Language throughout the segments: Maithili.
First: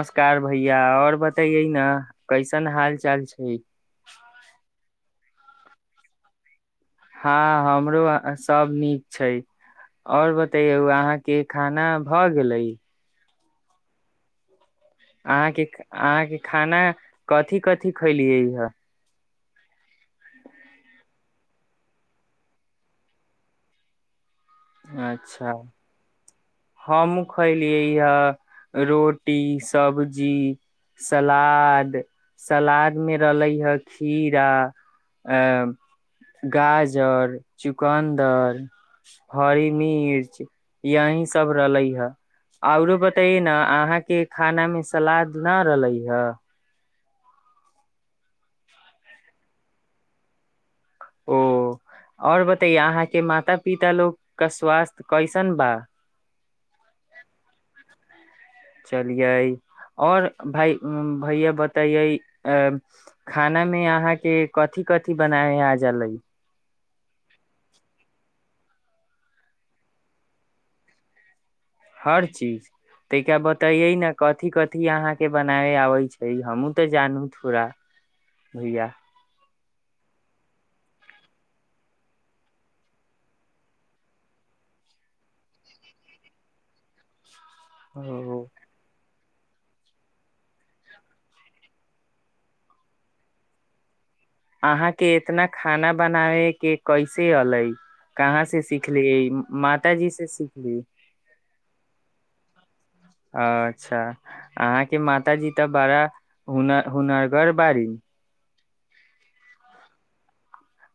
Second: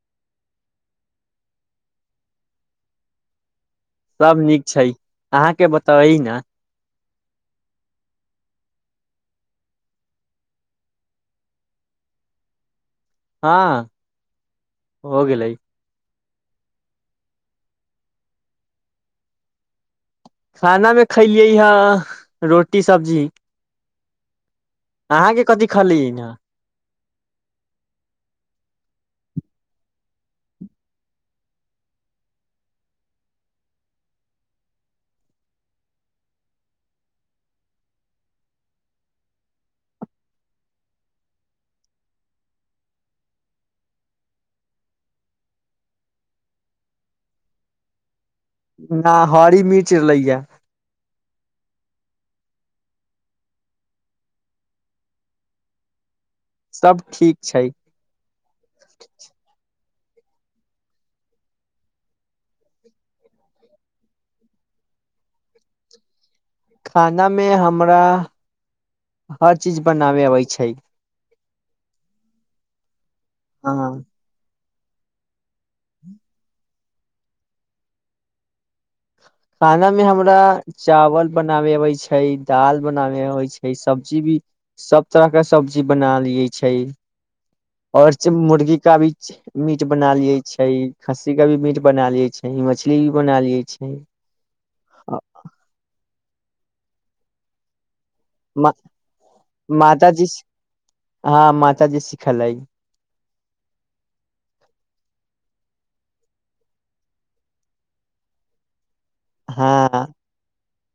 नमस्कार भैया आओर बता य न कैसन हाल चाल छै सभ नीक छै अहाँके बताबई ने हँ हमरो सभ नीक छै आओर बतैयौ अहाँके खाना भऽ गेलै हँ हो गेलै अहाँ के अहाँ के खाना कथि कथि खैलियै हे खाना मे खैलियै हा रोटी सब्जी अहाँके कथी खली ने हमहु खलिय ये रोटी सब्जी सलाद सलाद मे रहले हे खीरा गाजर चुकन्दर हरी मिर्च यही सब रहले ह औरो बताये न अहाँ के खाना मे सलाद न रहले हे न हरी मिर्च लैय ओ आओर बताैया अहाँके माता पिता लोकोग क स्वास्थ्य कैसन बा सभ ठीक छै चलियै ओर भई भैया बतैये अ खाना मे अहाँ के कथि कथि बनाय आ जलै खाना मे हमरा हर चीज बनाबे अबै छै हर चीज तैका बतैयै हँ ने कथि कथि अथी अहाँ के बनाय आबै छै हमहूँ तऽ जानू थोड़ा भैया खाना मे हमरा चावल बनाबे अबै छै दाल बनाबे अबै छै सब्जी भी सभ तरह के सब्जी बना लियै छै और च ओ मुर्गी का भी मीट बना लिये छै खस्सी के भी मीट बना लिये छै मछली भी बना लिये छै अहाँके अ, इतना खाना बनाव के कैसे अलै कहाँ से म सिखलियै से माताजी सिखली हँ माताजी सिखलै अच्छा अहाँके माता जी तऽ बड़ा हुनर हुनरगर बाड़ी हँ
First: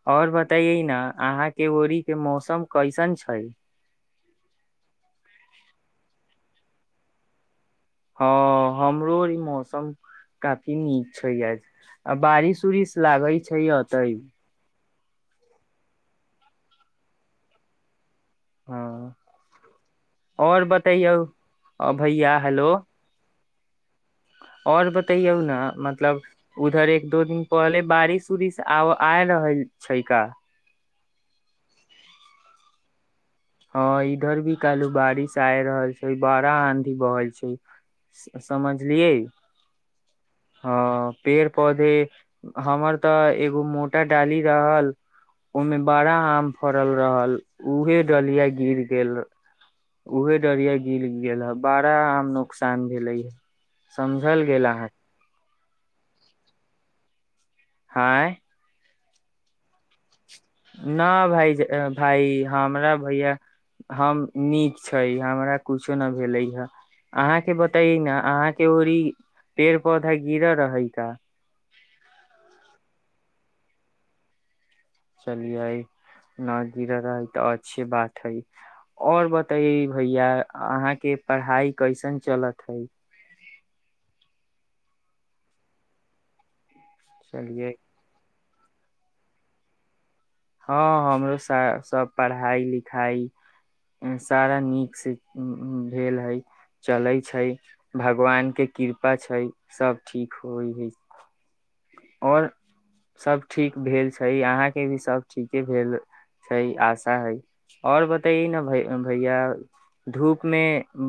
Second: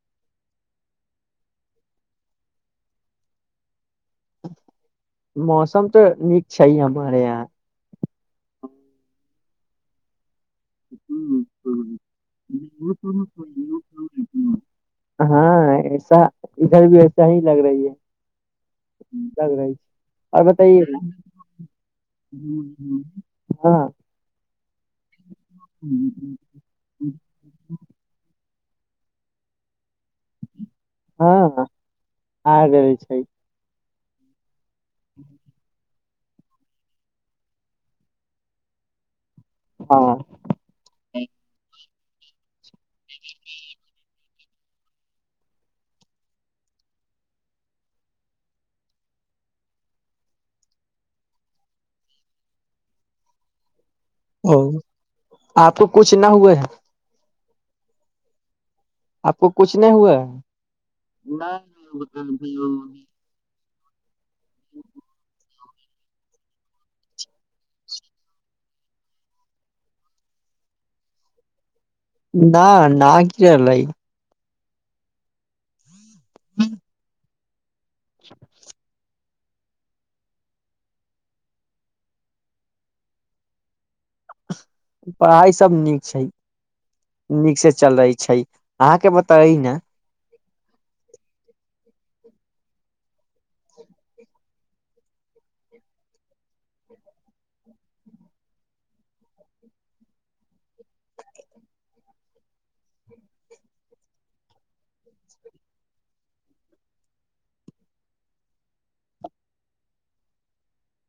आओर बतैे ने अहाँके ओड़ीक के मौसम कैसन छै मौसम तऽ नीक छै हमरे यहाँ हँ हमरो ई मौसम काफी नीक छै य आ बारिश उरिश लागै छै एते हँ ऐसा इधर भी वऐसा ही लग रही है हँ लग रहै छै आओर और बताइये न बतैयौ अ भैया हेलो हूं और ब ताईयौ न मतलब उधरे एक दो दिन पहले बारिश उरिश आब आई रहल छै का हँ ह आईगेल छै ह ई गरमी चलू बारिश आए रहल छै बारा आँधी बोहे छै से समझलिही हँ हँ पेड़ पौधे हमर तऽ एगो मोटा डाली रहल ओमे बड़ा आम फड़ल रहल उहे डरिया गिर गेल ऊहे डरिया गिर गेल है बाड़ह आम नोककसान भेलै य समझल ओ गेला आहा आपको कुछ न हुए हैं हैंय आपको कुछ नहि हुए हैं ना भाई जे ए भाइ हमरा भैया हम नीक छै हमरा कुछो न भेलै ह अहाँके बतैय न अहाँ के औरी पेड़ पौधा गिरर रहै का [unintelligible] चलि आइ न गिर रहै तऽ आ अच्छी बात हइ और ब हे भैया आहाँ के पढ़ाई कैसन चलत हइ पढ़ाइ सब नीक छै नीक चलियै से चल रही छै अहाँके बताई न हँ हमरो सभ पढ़ाई लिखाई सारा नीकसँ भेल हइ चलै छै भगवान के कृपा छै सभ ठीक होइ हइ आओर सभ ठीक भेल छै अहाँके भी सभ ठीके भेल छै आशा हइ आओर बतैै ने भ भैया धूपमे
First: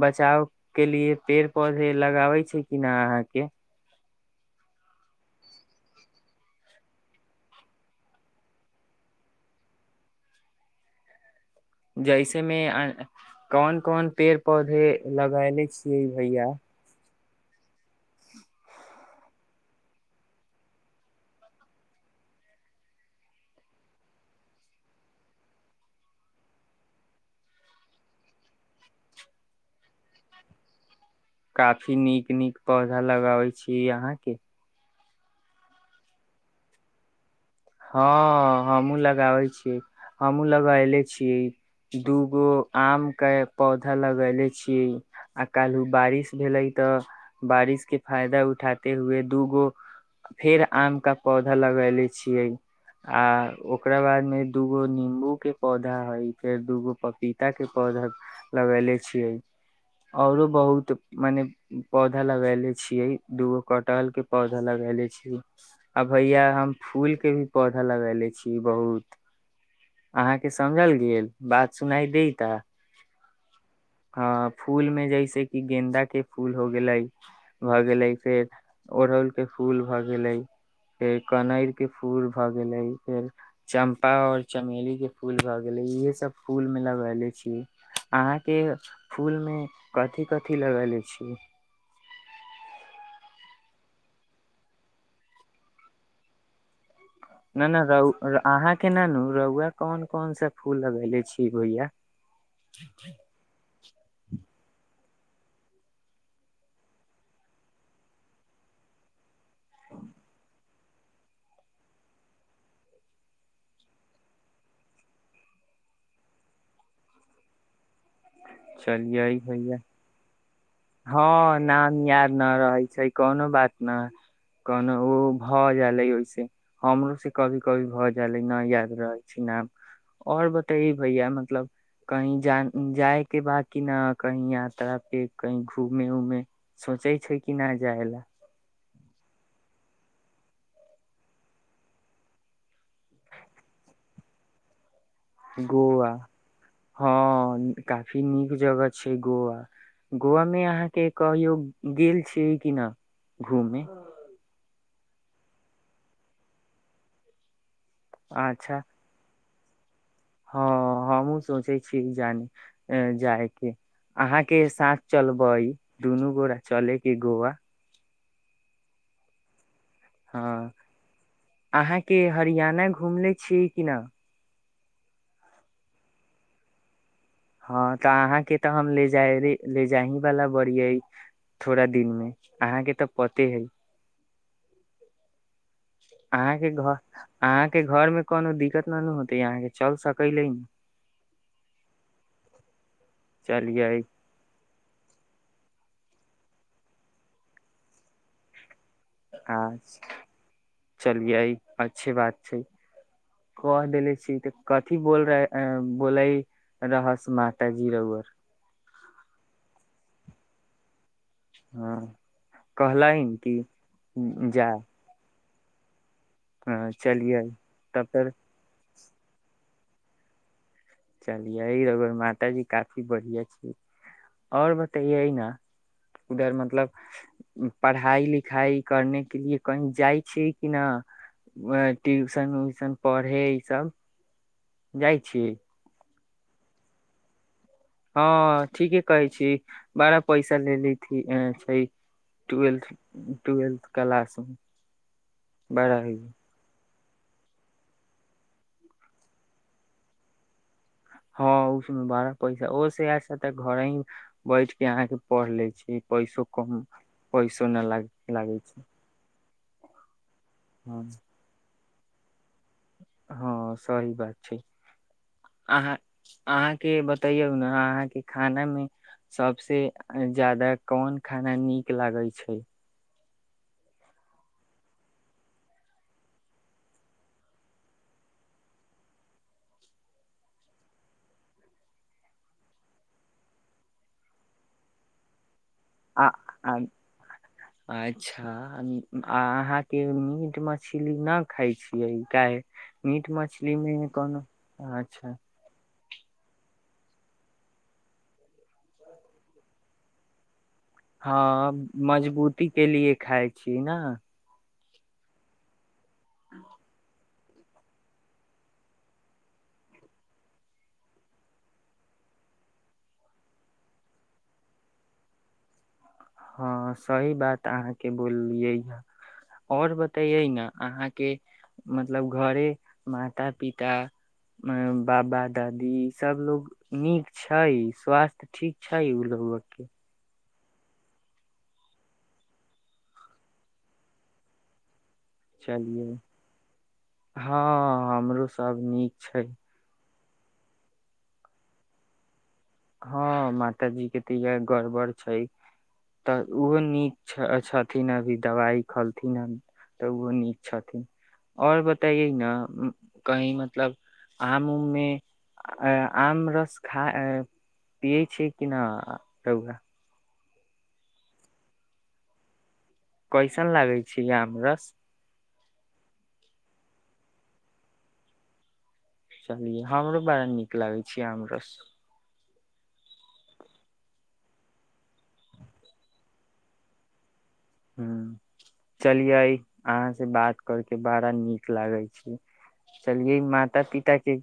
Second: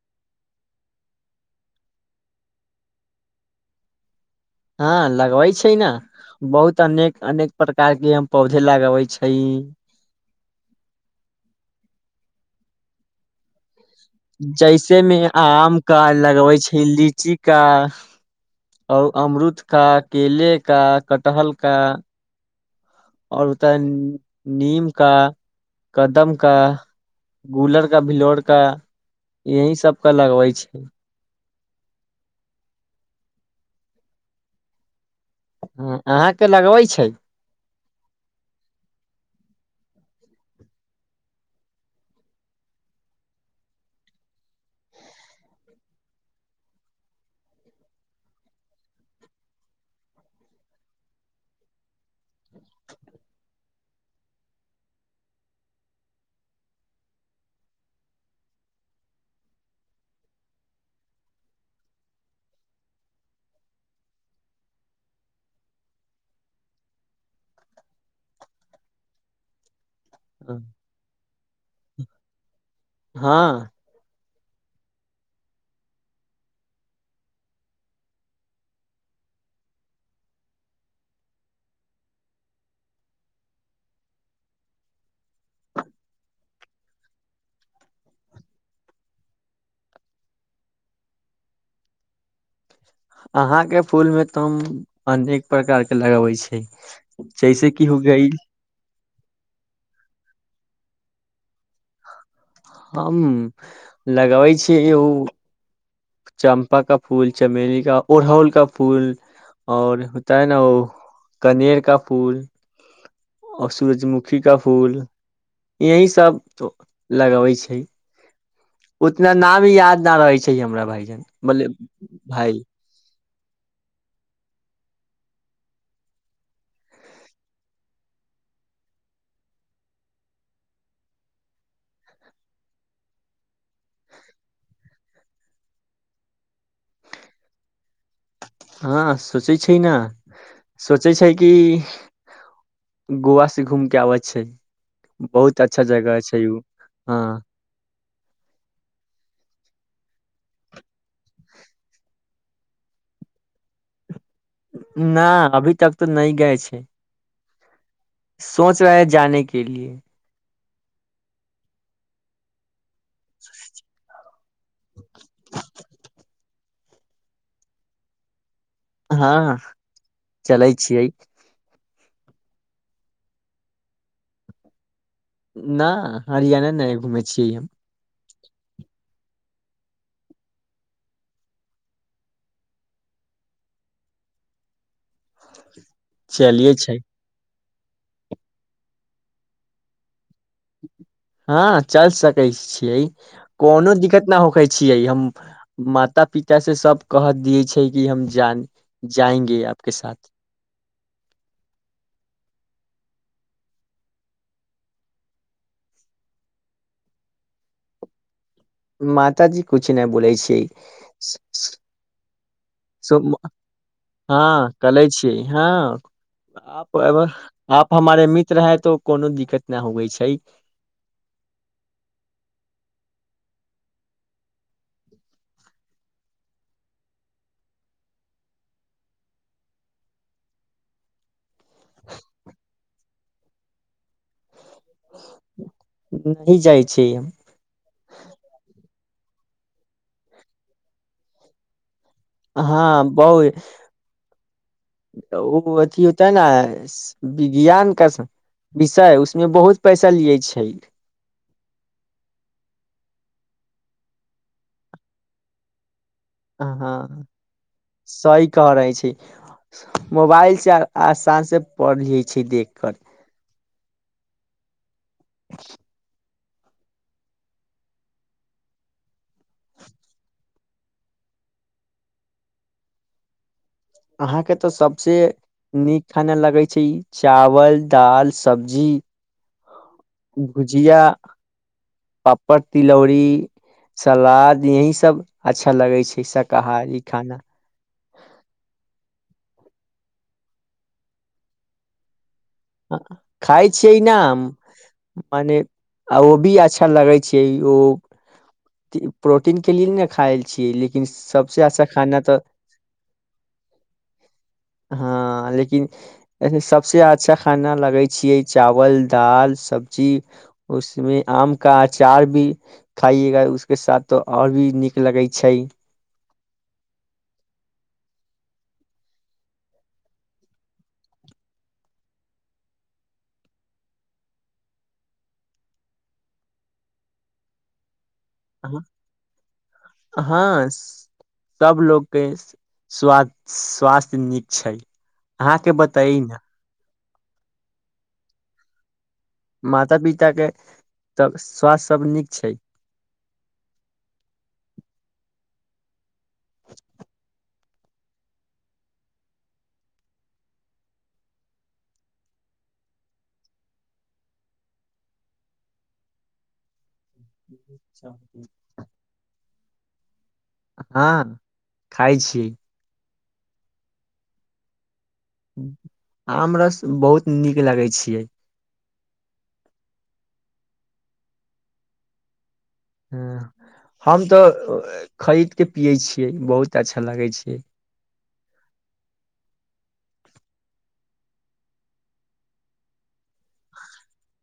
बचावके लिए पेड़ पौधे लगाबै छै कि नहि अहाँके हँ लगबै छै न बहुत अनेक अनेक प्रकार के हम पौधे लगबै छै जैसेमे कोन कोन पेड़ पौधे जैसे मे लगैले आम क छियै भैया लगबै छै लीची का और अमरुद का केेले का कटहल का आओर ओतय नीम का कदम का गुलर का भिलोर का यही सभके लगबै छै काफी नीक नीक पौधा लगाबै छीिय अहाँके ह अहाँके लगबैत छै हँ हमहुँ लगाबै छियै हमहूँ लगैले छीियै दूगो आम के पौधा लगैले छीियै आ काल् बारिश भेलै तऽ बारिश के फायदा उठाते हुए दूगो फेर आम केा पौधा लगैले छियै आ ओकरा बाद मे दूगो नं्बू के पौधा हइ फेर दूगो पपीता के पौधा लगले छियै औरो बहुत मने पौधा लगले छियै दूगो कटहल के पौधा लगले छीिय आ भैया हम फूल के भी पौधा लग ले छी बहुत अहाँके समझल गेल बात सुनाइ द ता हँ हँ फूलमे जैसे कि गेन्दाके फूल हो गेलै भऽ गेलै फेर ओड़हुलके फूल भऽ गेलै फेर कनरके फूल भऽ गेलै फेर चम्पा आओर चमेलीके फूल भऽ गेलै इएहे सभ फूलमे लगैले छी अहाँके फूलमे कथी कथी लगैले छी अहाँके फूल मे तऽ हम अनेक प्रकार के लगबै छी नाना रहाँके नानू रौआ कोन कोन सा फूल लगेले छीय भैया हम लगबै छी [unintelligible] चम्पा का फूल चमेली का उरहल का फूल आओर होताै न ओ कनेर का फूल आर सूरजमुखी का फूल यही सभ लगबै छै चलिये उतना नामी भैया याद न रहै छै हमरा भाईजान हँ बोले नाम यार न भाय रहै छै कोनो बात न कोनो ओ भऽ जाले ओहिस हमरो से कभी कभी भऽ जाले न याद रहै छै नाम आओर बते भैया मतलब कही जा जाय के बा किी न कही यात्रा पे कहीं घूमे उमे सोचै छै कि नहि जाय लए हँ सोचै छै ने सोचै छै कि गोवा से घूम के आबै छै बहुत अच्छा गोव जगह छै उ हँ काफी नीक जगह छै गोवा गोवामे अहाँके कहियौ गेल छियै कि न घूमे न अभी तक तऽ नहि गए छै अच्छा सोच रहे है जाानके के लिए हँ हँ हम सोचै छी जानी जाय के अहा के साथ चलबै दुनू गो र चल कि गोवा हँ चलै छियै के हरियााना घुमले छियै क न न हरियाणा नहि घुमे छै हँ तऽ अहाँ के तऽ हम ले जा ले जा हीं वाला बड़ थोड़ा दिन मे अहाँ के तऽ पते है आ चलिये घ छै आ के घर मे कोनो दिक्कत न होे यहा के चल सक हँ चल सकै छियै कोनो चलियै दिक्कत नहि होकै छियै हम माता पिता से सब कह दियै छै कि हम जान अ जाएंगे आपके साथ चलि आइ अच्छी बात छै क देले छी तऽ कथी बोल बोलै रहस माताजी रर माताजी किछु नहि बै छिय हँ सु कहलनि कि जा हँ के छी [unintelligible] हँ आप अ आप तब हमारे तर मित्र हैं तो कोनो दिक्कत इना होइ छै चलियै माताजी काफी बढ़िआ छै आओर बतैै ने उधर मतलब पढ़ाई लिखाइ करने के लिए कही जाइ छियै कि न अ ट्यूशन उ्यशन पढ़े ई सब जाइ छीय नहि जाइ छी हम हँ ठीके कहै छी बारह पैसा लेी छै ट्वेल्थ हँ बहु ट्वेल्थ क्लास मे ओ अथ बड़ा हो ह त ने विज्ञान क विषय उसमे बहुत पैसा लियए छै हँ उस बारा पैसा ओसछा तऽ घरे ही बैठ के अहाँ के पढ़ ले छी पैसो कम हँ पैसो न लाग सही लागै कह छै रहले छी मोबाइलसँ आसान से पढ़ लिये छै देख कर हँ सही बात छै आह अहाँके बतैयौ ने अहाँके खाना मे सबसँ ज्याददा कोन खाना नीक लागै छै अहाँके तऽ सभसँ नीक खाना लगै छै ई चावल दाल सब्जी भुजिया पापड़ तिलौरीी सलाद यही सब अच्छा लगै छै आ आ शाकाहारी खाना आ अहाँके मीट मछली नहि खाइ छियै काहे मीट खाइ मछली छिय मे न कोनो अच्छा मने आ ओभी आ अच्छा लगे छै ओ प्रोटीन के लि ने खाय छी लेकिन सबसे हँ अच्छा खाना तऽ मजबूती के लिए खाइ छी ने हँ लेकिन सबसे आ च खाना लगै छियै चावल दाल सब्जी उसमे आम का अचार भी खाइएा उसके साथ तो आओर भी नीक लगे छै हँ सही बात अहाँ के बोललियै हा और बतैये ने अहाँ के मतलब घरे माता पिता बाबा दादी सब लोग नीक छै स्वास्थ तऽ ठीक छै ओ लगबग के सभ लोग के स स्वास्थ्य नीक छै अहाँके चलियै बताइ न हँ हमरो सब नीक छै माता पी के तब स्वास्थ सब नीक छै हँ मातााजी के तऽ इएह गड़बड़ छै तऽ ओहो नीच अच्छा खेलकिन अभी दवाई खलखिन हन त उहो नीक छथिन आओर बताई ना कहीं मतलब आम उम मे आम रस खा अ पए छी कि न रउआ हँ खाय छी कैसन लागै छै आमरस आम रस बहुत नीक लगै छियै चलियै हमरो बड़ा नीक लागै छै हमरो ह हम तऽ खरीद के पियै छियै बहुत अच्छा लागै छै ह चलियै अहाँ से बात करके बड़ा नीक लागै छै चलिये माता पिता के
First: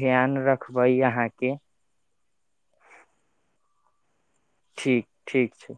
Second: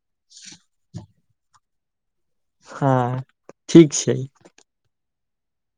ध्यान रखबै अहाँके हँ ठीक छै ठीक ठीक छै